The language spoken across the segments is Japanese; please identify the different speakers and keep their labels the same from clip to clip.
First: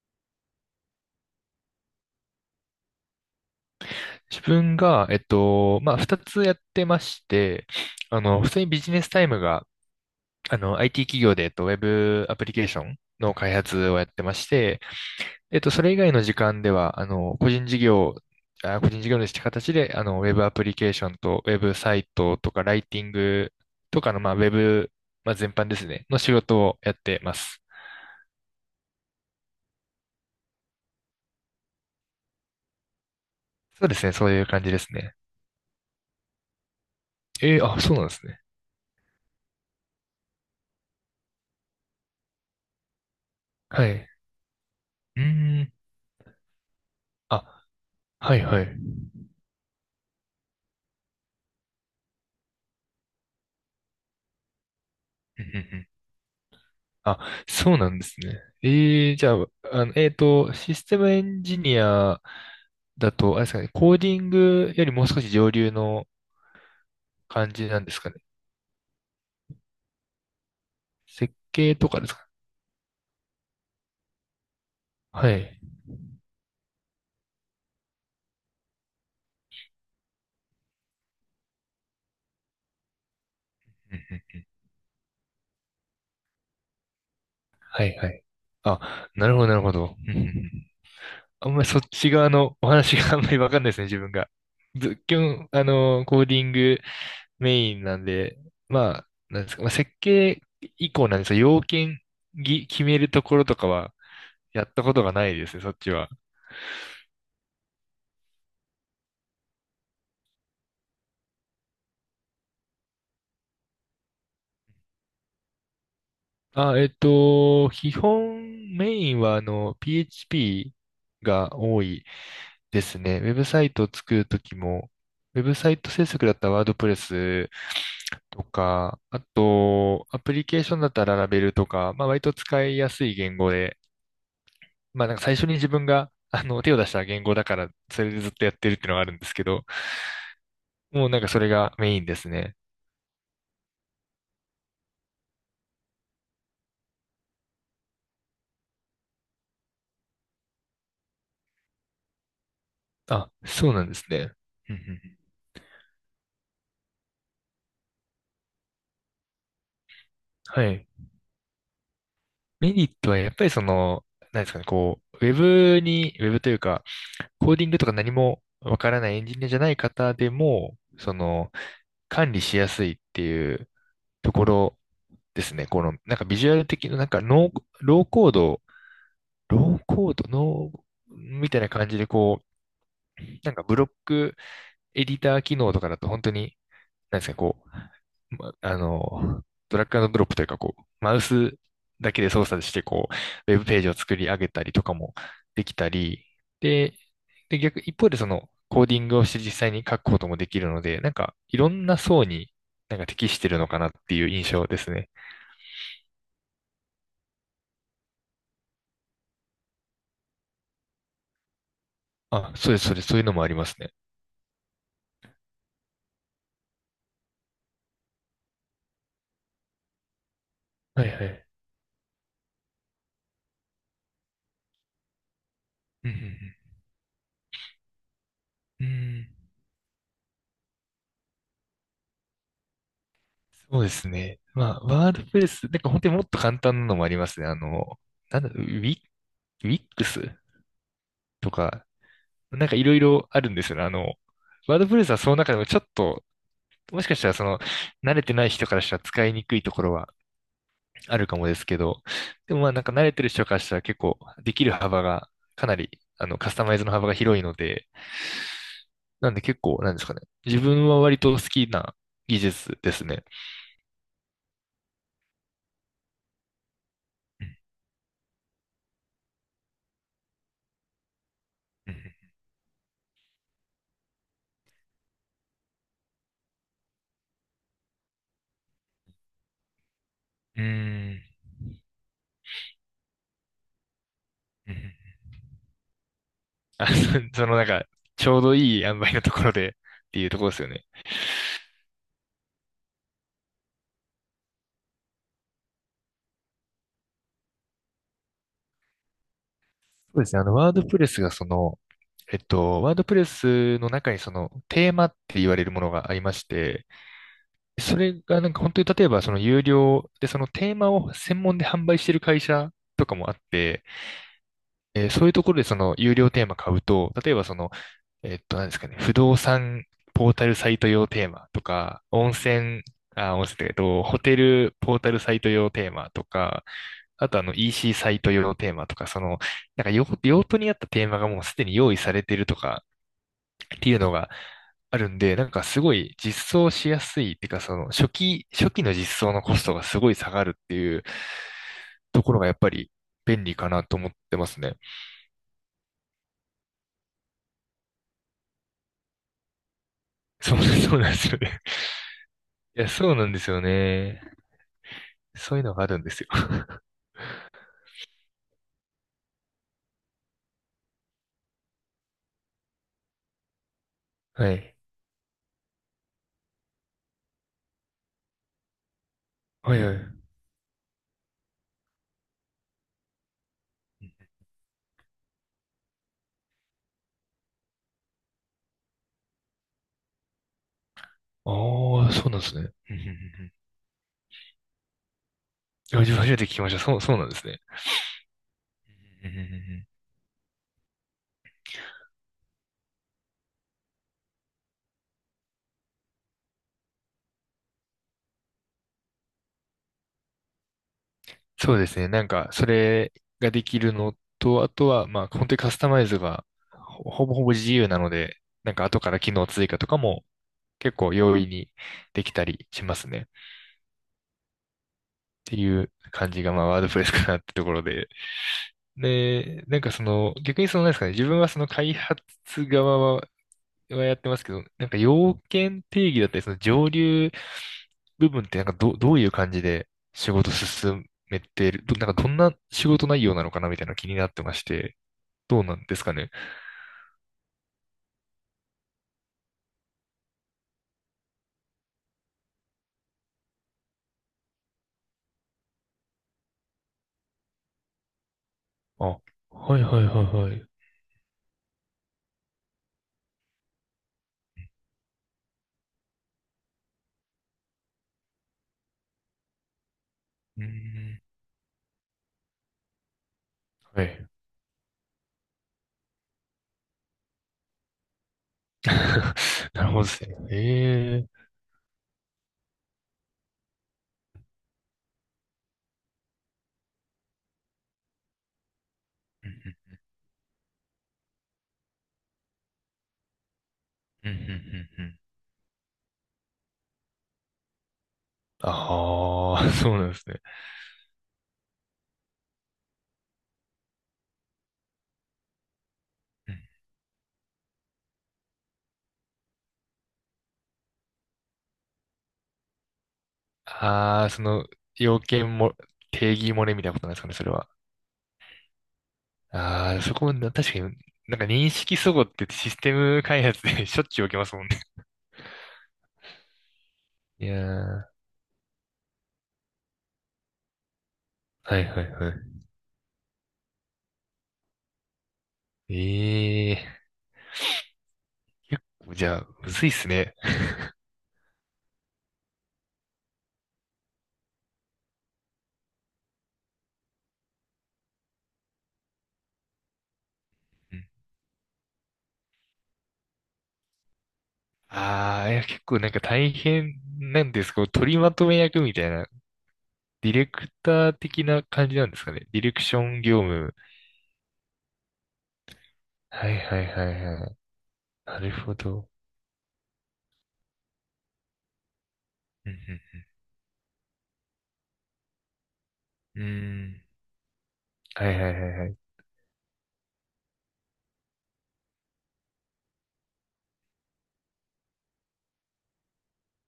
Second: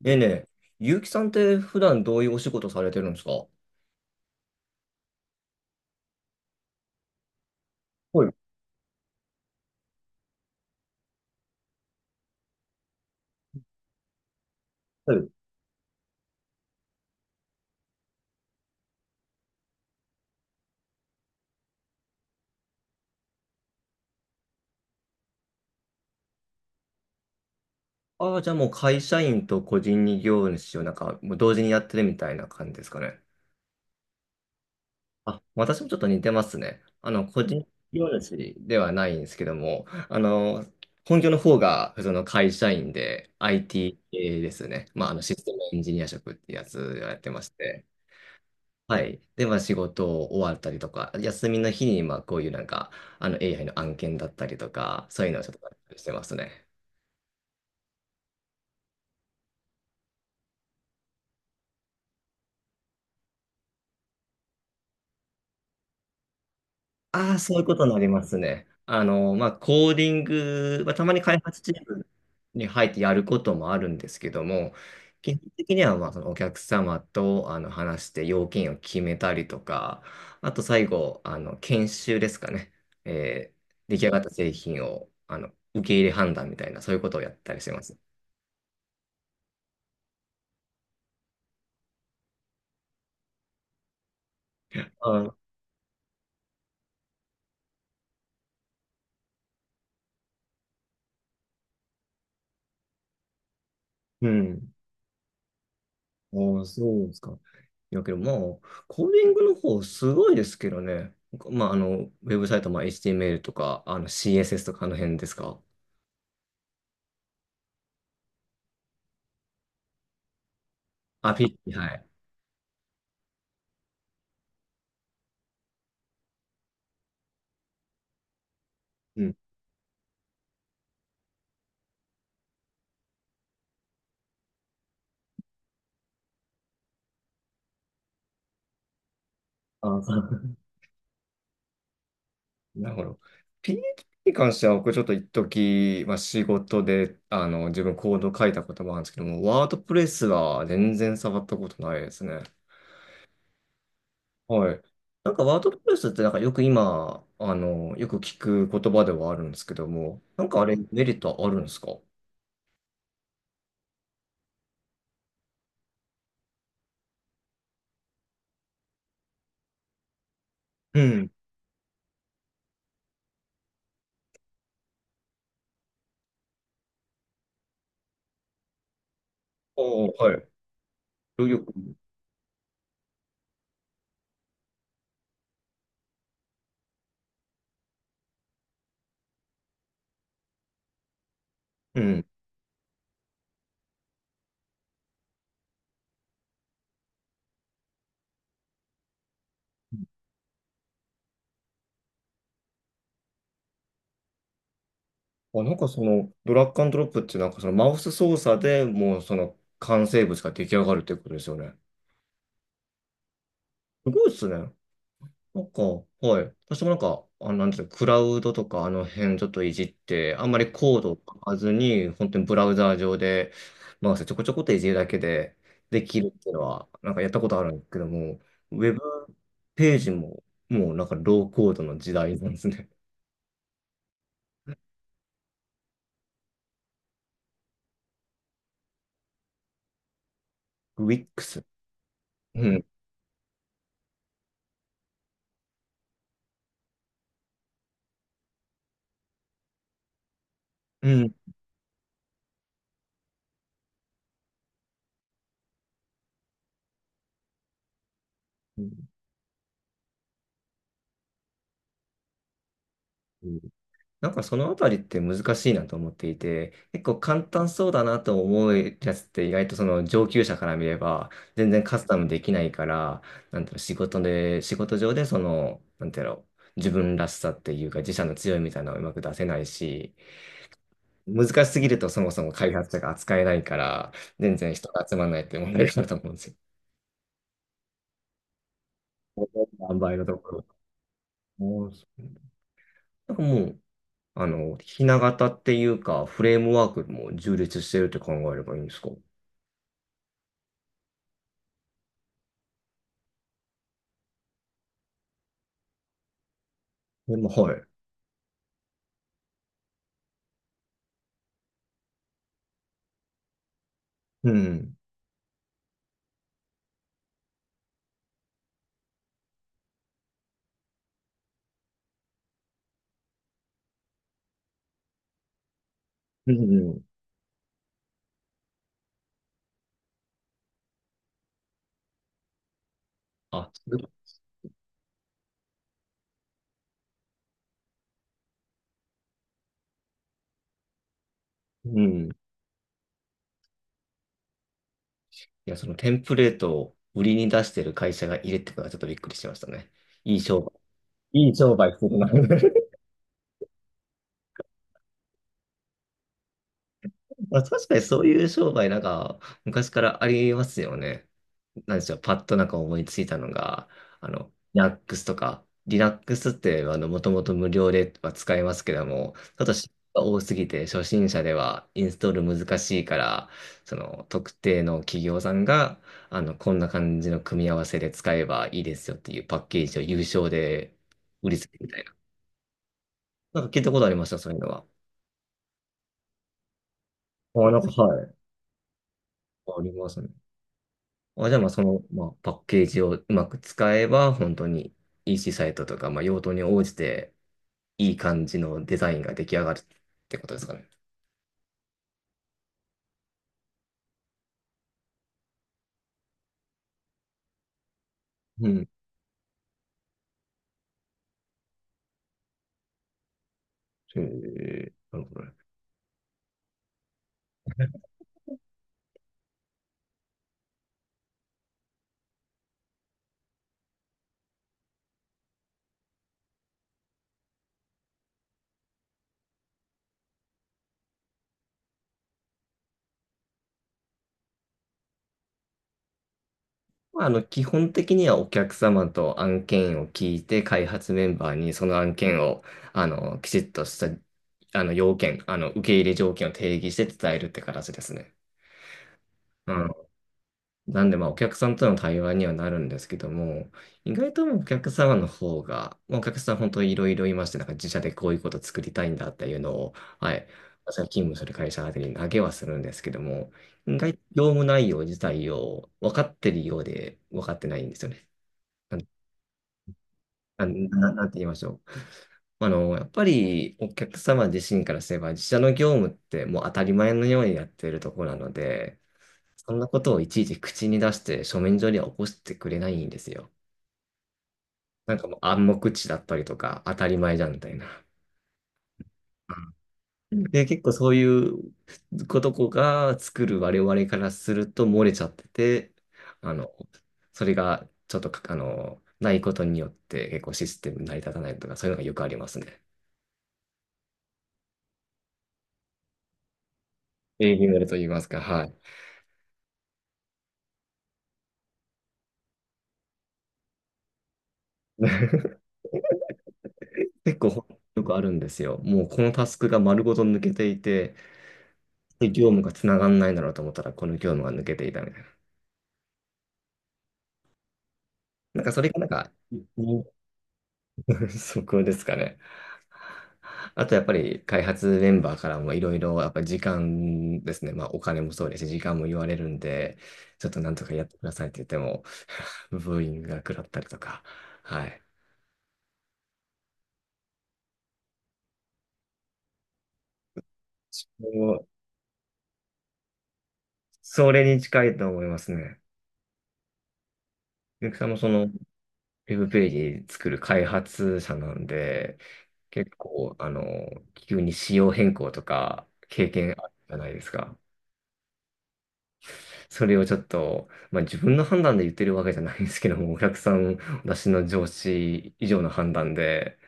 Speaker 1: でね、結城さんって普段どういうお仕事されてるんですか？は
Speaker 2: 自分が、二つやってまして、
Speaker 1: い。
Speaker 2: 普通にビジネスタイムが、IT 企業で、ウェブアプリケーションの開発をやってまして、
Speaker 1: はい。
Speaker 2: それ以外の時間では、個人事業主って形で、ウェブアプリケーションと、ウェブサイトとか、ライティングとかの、まあ、ウェブ、まあ、全般ですね、の仕事をやってます。
Speaker 1: ああ、じゃあもう会社員と個人事業主をなんかもう同時にやってるみたいな感じですかね。
Speaker 2: そうですね、そういう感じですね。
Speaker 1: あ、私もちょっと似てますね。個人
Speaker 2: そ
Speaker 1: 事
Speaker 2: うな
Speaker 1: 業
Speaker 2: んですね。
Speaker 1: 主ではないんですけども、本業の方が普通の会社員で
Speaker 2: は
Speaker 1: IT
Speaker 2: い。
Speaker 1: 系ですね。まあ、あ
Speaker 2: う
Speaker 1: のシステム
Speaker 2: ーん。
Speaker 1: エンジニア職ってやつをやってまし
Speaker 2: あ、
Speaker 1: て。
Speaker 2: はいはい。う
Speaker 1: は
Speaker 2: ん
Speaker 1: い。で、まあ仕事終わったりとか、休みの日にまあこういうなんか、あの AI の案件だったりとか、そういうのを
Speaker 2: うん
Speaker 1: ちょっ
Speaker 2: うん。
Speaker 1: としてますね。
Speaker 2: あ、そうなんですね。ええ、じゃあ、システムエンジニアだと、あれですかね、コーディングよりもう少し上流の
Speaker 1: ああ、
Speaker 2: 感
Speaker 1: そういう
Speaker 2: じ
Speaker 1: こ
Speaker 2: なん
Speaker 1: と
Speaker 2: で
Speaker 1: にな
Speaker 2: す
Speaker 1: り
Speaker 2: かね。
Speaker 1: ますね。まあコーディング、まあ、たまに
Speaker 2: 設
Speaker 1: 開発チー
Speaker 2: 計とか
Speaker 1: ム
Speaker 2: ですか。
Speaker 1: に入ってやることもあるんですけども、
Speaker 2: は
Speaker 1: 基本
Speaker 2: い。
Speaker 1: 的にはまあそのお客様とあの話して要件を決めたりとか、あと最後、あの研修ですかね。えー
Speaker 2: う
Speaker 1: 出来上がっ
Speaker 2: ん
Speaker 1: た
Speaker 2: うん。
Speaker 1: 製品をあの受け入れ判断みたいな、そういうことをやったりしてま
Speaker 2: はい
Speaker 1: す。
Speaker 2: はい。あ、なるほど、なるほど。うんうんうん。あんまりそっち側のお話が あんまりわかんないですね、自分が。ず、基本、コーディングメインなんで、まあ、なんですか、まあ、設計以降なんですが、要件決めるところとかは、
Speaker 1: う
Speaker 2: や
Speaker 1: ん。
Speaker 2: ったことがないですね、そっちは。
Speaker 1: ああ、そうですか。いやけど、まあ、コーディングの方すごいですけどね。まあ、ウェブサイト、まあ、HTML とか、CSS とかあの辺ですか。
Speaker 2: 基本メインはあの PHP
Speaker 1: あ、
Speaker 2: が
Speaker 1: PHP、
Speaker 2: 多
Speaker 1: は
Speaker 2: い
Speaker 1: い。
Speaker 2: ですね。ウェブサイトを作るときも、ウェブサイト制作だったらワードプレスとか、あ
Speaker 1: うん。
Speaker 2: と、アプリケーションだったらララベルとか、まあ割と使いやすい言語で、まあなんか最初に自分があの手を出した言語だから、それでずっとやってるっていうのがあるんですけど、
Speaker 1: あ、そう、
Speaker 2: もうなんかそれがメインですね。
Speaker 1: なるほど。PHP に関しては、僕ちょっと一時、まあ、仕事で、自分コード書いたこともあるんですけども、ワードプレスは全然触ったことないですね。
Speaker 2: あ、そうなんですね。う
Speaker 1: は
Speaker 2: んう
Speaker 1: い。
Speaker 2: んうん。
Speaker 1: なんかワードプレスってなんかよく今、よく聞く言葉ではあるんですけども、なんか
Speaker 2: は
Speaker 1: あれ
Speaker 2: い。
Speaker 1: メリットはあるんですか？
Speaker 2: メリットはやっぱりその、なんですかね、こう、ウェブというか、コーディングとか何もわからないエンジニアじゃない方でも、
Speaker 1: う
Speaker 2: そ
Speaker 1: ん。
Speaker 2: の、管理しやすいっていうところですね。この、なんかビジュアル的な、なんかノー、ローコード、ロ
Speaker 1: あ
Speaker 2: ー
Speaker 1: あ、
Speaker 2: コード、
Speaker 1: はい。
Speaker 2: ノー、
Speaker 1: ロイ
Speaker 2: み
Speaker 1: ド
Speaker 2: たいな感
Speaker 1: 君。
Speaker 2: じで、こう、なんかブロックエディター機能とかだと本当になんですか、こう、まあの、ドラッグアンドドロップというか、こう、マウス
Speaker 1: う
Speaker 2: だけ
Speaker 1: ん。
Speaker 2: で操作して、こう、ウェブページを作り上げたりとかもできたり、で、で、逆、一方でその、コーディングをして実際に書くこともできるので、なんか、いろんな層になんか適してるのかなっていう印象ですね。
Speaker 1: あ、なんかその、ドラッグアンドロップってなんかそのマウス操作でもうその完成物が出来上がるってことですよね。
Speaker 2: あ、そうです、そうです、そういうのもありますね。
Speaker 1: すごいですね。なんか、はい。私もなんか、あ、なんていうの、クラウドとかあの辺ちょっといじって、あんまりコー
Speaker 2: はい
Speaker 1: ドを
Speaker 2: は
Speaker 1: 書
Speaker 2: い。
Speaker 1: かずに、本当にブラウザー上でマウスちょこちょこっといじるだけでで
Speaker 2: うん
Speaker 1: きるっていうのは、なんかやったことあるんですけども、ウ
Speaker 2: うんう
Speaker 1: ェ
Speaker 2: ん、う
Speaker 1: ブ
Speaker 2: ん。
Speaker 1: ページももうなんかローコードの時代なんですね。
Speaker 2: そうですね。まあ、ワードプレス、なんか本当にもっと簡単なのもありますね。あの、なんだ、ウィ、ウィックス
Speaker 1: ウィック
Speaker 2: と
Speaker 1: ス。
Speaker 2: か、な
Speaker 1: う
Speaker 2: んかい
Speaker 1: ん。
Speaker 2: ろいろあるんですよね。あの、ワードプレスはその中でもちょっと、もしかしたらその、慣れてない人からしたら使いにくいところはあるかもですけど、でもまあなんか慣れてる人からしたら結構できる幅がかなり、あの、カスタマイズの幅が広いので、
Speaker 1: うん
Speaker 2: なんで結構、なんですかね。自分は割と好きな技術ですね。
Speaker 1: うん。なんかそのあたりって難しいなと思っていて、結構簡
Speaker 2: うん。
Speaker 1: 単そうだなと思うやつって意外とその上級者から見れば全然カスタムできないから、なんていうの、仕事上でその、なんていうの、自分らしさっていうか自社の強いみたいなのをうまく出せないし、
Speaker 2: うん
Speaker 1: 難しすぎるとそもそも開発者が扱えないから、全
Speaker 2: う
Speaker 1: 然
Speaker 2: ん。
Speaker 1: 人が集まらないって問題があると思うんですよ。
Speaker 2: あ、そそのなんか、ちょうどいい塩梅のところでっ
Speaker 1: 塩梅
Speaker 2: て
Speaker 1: の
Speaker 2: いう
Speaker 1: と
Speaker 2: とこ
Speaker 1: こ
Speaker 2: ろです
Speaker 1: ろ。
Speaker 2: よね。
Speaker 1: もうもうひな型っていうか、フレームワークも充実してるって考えればいいんですか？
Speaker 2: そうですね。ワードプレスの中にそのテーマって言われるものがありまして、
Speaker 1: でも、はい。
Speaker 2: それがなんか本当に例えばその有料でそのテーマを専門で販売してる会社とかもあって、
Speaker 1: うん。
Speaker 2: そういうところでその有料テーマ買うと、例えばその、何ですかね、不動産ポータルサイト用テーマとか、温泉、あ、温泉だけど、ホテルポータルサイト用テーマと
Speaker 1: うん
Speaker 2: か、
Speaker 1: うん。
Speaker 2: あとあの EC サイト用テーマとか、その、用途に合ったテーマがもうすでに用意されてるとか
Speaker 1: あ、
Speaker 2: っていうのがあるんで、なんかすごい実装しやすいっていうか、初期の実装のコストがすごい下がるっていう
Speaker 1: う
Speaker 2: と
Speaker 1: ん。
Speaker 2: ころ
Speaker 1: い
Speaker 2: がやっぱり便利かなと思ってますね。
Speaker 1: や、そのテンプレートを売りに出してる会社がいるってことはちょっとびっくりしましたね。いい
Speaker 2: そう、
Speaker 1: 商売。
Speaker 2: そうなんですよ
Speaker 1: いい
Speaker 2: ね。
Speaker 1: 商売するな。
Speaker 2: い や、そうなんですよね。そういうのがあるんですよ。
Speaker 1: まあ、確かにそういう商売なんか昔からありますよね。なんでしょう、パッとなんか思いついたのが、
Speaker 2: はい。
Speaker 1: Linux とか、Linux ってあの、もともと無料では使えますけども、ちょっと
Speaker 2: は
Speaker 1: 知
Speaker 2: いは
Speaker 1: 識が
Speaker 2: い。
Speaker 1: 多すぎて初心者ではインストール難しいから、その特定の企業さんが、こんな感じの組み合わせで使えばいいですよっていうパッケージを有償で売りつけるみたい
Speaker 2: ああ、
Speaker 1: な。
Speaker 2: そうなんですね。うんうんうんうん。
Speaker 1: なんか聞いたことありました、そういうのは。
Speaker 2: いや初めて聞きました。そう、そうなんですね。
Speaker 1: あ、なんか、はい。
Speaker 2: うんうんうんう
Speaker 1: あ
Speaker 2: ん。
Speaker 1: りますね。あ、じゃあ、まあ、その、まあ、パッケージをうまく使えば、本当に EC サイトとか、まあ、用途に応じて、いい感じのデザインが出来上がるってことですかね。
Speaker 2: そうですね。なんか、それができるのと、あとは、まあ、本当にカスタマイズがほぼ自由なので、
Speaker 1: う
Speaker 2: なんか
Speaker 1: ん。
Speaker 2: 後から機能追加とかも結構容易にできたりしますね。っ
Speaker 1: へえ、なるほどね。
Speaker 2: ていう感じが、まあ、ワードプレスかなってところで。なんかその、逆にその、なんですかね、自分はその開発側はやってますけど、なんか要件定義だったり、その上流部分ってなんかど、どういう感じで仕事進めてる、ど、なんかどんな仕事内容なのかなみたいなの気になってまして、どうなんですかね。
Speaker 1: まあ、基本的にはお客様と案件を聞いて、開発メンバーにその案件を、あの、きちっとした、あの、要件、あの、受け入れ条件を定義して伝えるって形ですね。
Speaker 2: あ、
Speaker 1: う
Speaker 2: はい
Speaker 1: ん。
Speaker 2: はいはいはい。う
Speaker 1: なんで、まあ、お客さんとの対話にはなるんですけども、意外とお客様の方が、まあお客さん本当にいろいろいまして、なんか自社でこういうこと作りたいんだっていうのを、はい、
Speaker 2: ー
Speaker 1: 私が
Speaker 2: ん、
Speaker 1: 勤務する会社宛てに投げはするんですけども、意
Speaker 2: は
Speaker 1: 外と
Speaker 2: い。
Speaker 1: 業務内容自体を分かってるようで分かってないんですよね。
Speaker 2: なるほどですね。
Speaker 1: な
Speaker 2: え
Speaker 1: んて言
Speaker 2: え。
Speaker 1: いましょう。あの、やっぱりお客様自身からすれば、自社の業務ってもう当たり前のようにやっているところなので、そんな
Speaker 2: う
Speaker 1: ことをいちいち口に出して書面上には起こしてくれないんですよ。
Speaker 2: んうんうんうん。う
Speaker 1: なん
Speaker 2: ん。
Speaker 1: かもう暗黙知だったりとか当たり前じゃんみたいな。
Speaker 2: ああ、そうなんです
Speaker 1: う
Speaker 2: ね。
Speaker 1: ん。で、結構そういうことこが作る我々からすると漏れちゃってて、あの、それがちょっとか、ないことによって結構システム成り立たないとかそういうのがよくありますね。
Speaker 2: ああー、その要件も、定義漏れみたいなことなんですかね、それ
Speaker 1: 営業
Speaker 2: は。
Speaker 1: になると言いますか、はい。
Speaker 2: ああ、そこもな、確かに、なんか認識齟齬ってシステム開発で しょっちゅう起きますもんね。
Speaker 1: 結
Speaker 2: い
Speaker 1: 構よ
Speaker 2: や
Speaker 1: く
Speaker 2: ー、
Speaker 1: あるんですよ。もうこのタスクが丸ごと抜けていて、
Speaker 2: はいはい
Speaker 1: で
Speaker 2: は
Speaker 1: 業務がつながんないだろうと思ったらこの業務が抜けていたみたいな。
Speaker 2: い。ええー、
Speaker 1: なんかそ
Speaker 2: 結
Speaker 1: れがなん
Speaker 2: 構じ
Speaker 1: か、
Speaker 2: ゃあ、む
Speaker 1: う
Speaker 2: ずいっ
Speaker 1: ん。
Speaker 2: すね。
Speaker 1: そこですかね。あとやっぱり開発メンバーからもいろいろやっぱり時間ですね。まあお金もそうですし、時間も言われるんで、ちょっとなんとかやってくださいって言っても、ブーイングが食らったりとか。はい。
Speaker 2: ああー、いや、結構なんか大変なんですか、取りまとめ役みたいな、ディレク
Speaker 1: そ
Speaker 2: ター的な
Speaker 1: う、
Speaker 2: 感じなんですかね。ディレクション業務。
Speaker 1: それに近いと思いますね。
Speaker 2: はいはいはいはい。
Speaker 1: ゆきさんもそ
Speaker 2: な
Speaker 1: のウ
Speaker 2: るほど。
Speaker 1: ェブページ作る開発者なんで、
Speaker 2: う
Speaker 1: 結
Speaker 2: ん
Speaker 1: 構あの、急に仕様変更とか経
Speaker 2: うん。う
Speaker 1: 験ある
Speaker 2: ー
Speaker 1: じゃ
Speaker 2: ん。
Speaker 1: ないですか。
Speaker 2: はいはいはいはい。
Speaker 1: それをちょっと、まあ、自分の判断で言ってるわけじゃないんですけども、お客さん、私の上司以上の判断で、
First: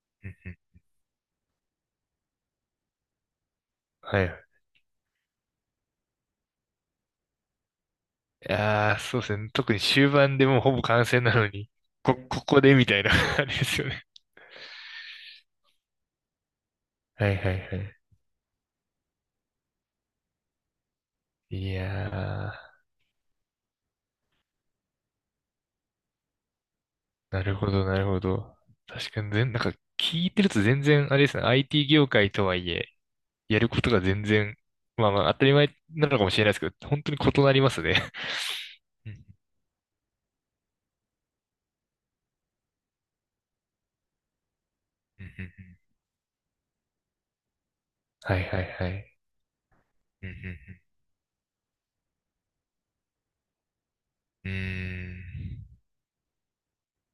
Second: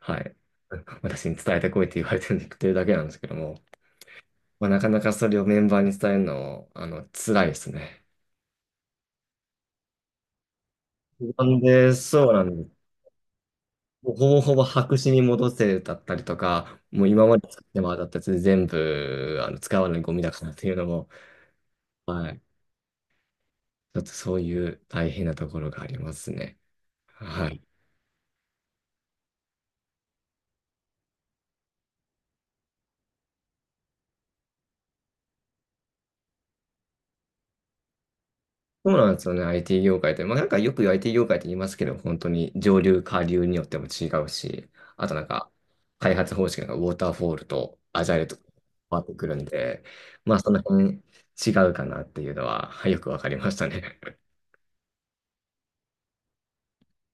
Speaker 1: は
Speaker 2: う
Speaker 1: い、
Speaker 2: んうん。
Speaker 1: 私に伝えてこいって言われてるだけなんですけども、
Speaker 2: はい。
Speaker 1: まあ、なかなかそれをメンバーに伝えるの、あの、辛いですね。
Speaker 2: いやー、そうですね。特に終盤でもうほぼ完成な
Speaker 1: な
Speaker 2: の
Speaker 1: ん
Speaker 2: に、
Speaker 1: で、そうな
Speaker 2: こ
Speaker 1: ん
Speaker 2: こ
Speaker 1: で
Speaker 2: でみ
Speaker 1: す。
Speaker 2: たいな あれですよね。
Speaker 1: もうほぼほぼ白紙に戻せだったりとか、もう今
Speaker 2: はい
Speaker 1: まで
Speaker 2: はいはい。
Speaker 1: 作ってもらったやつ全部、使わないゴミだからっていうのも、
Speaker 2: いや
Speaker 1: はい、
Speaker 2: ー、
Speaker 1: ちょっとそういう大変なところがありますね。
Speaker 2: な
Speaker 1: は
Speaker 2: る
Speaker 1: い。
Speaker 2: ほどなるほど。確かに全、なんか聞いてると全然、あれですね。IT 業界とはいえ、やることが全然、まあまあ当たり前なのかもしれないですけど、本当に異なりますね。
Speaker 1: そう
Speaker 2: う
Speaker 1: なんで
Speaker 2: ん
Speaker 1: すよね、IT 業界って。まあ、なんかよく IT 業界って言いますけど、本当に上流、下流によっても違うし、あとな
Speaker 2: う
Speaker 1: ん
Speaker 2: んうんう
Speaker 1: か、
Speaker 2: ん。
Speaker 1: 開発方式がウォーターフォールとアジャイルと
Speaker 2: は
Speaker 1: 変
Speaker 2: いはいは
Speaker 1: わっ
Speaker 2: い。
Speaker 1: てくるんで、
Speaker 2: うんう
Speaker 1: まあ、そ
Speaker 2: ん
Speaker 1: の辺違うかなっていうのは、はいよくわかりましたね。
Speaker 2: うん。うーん。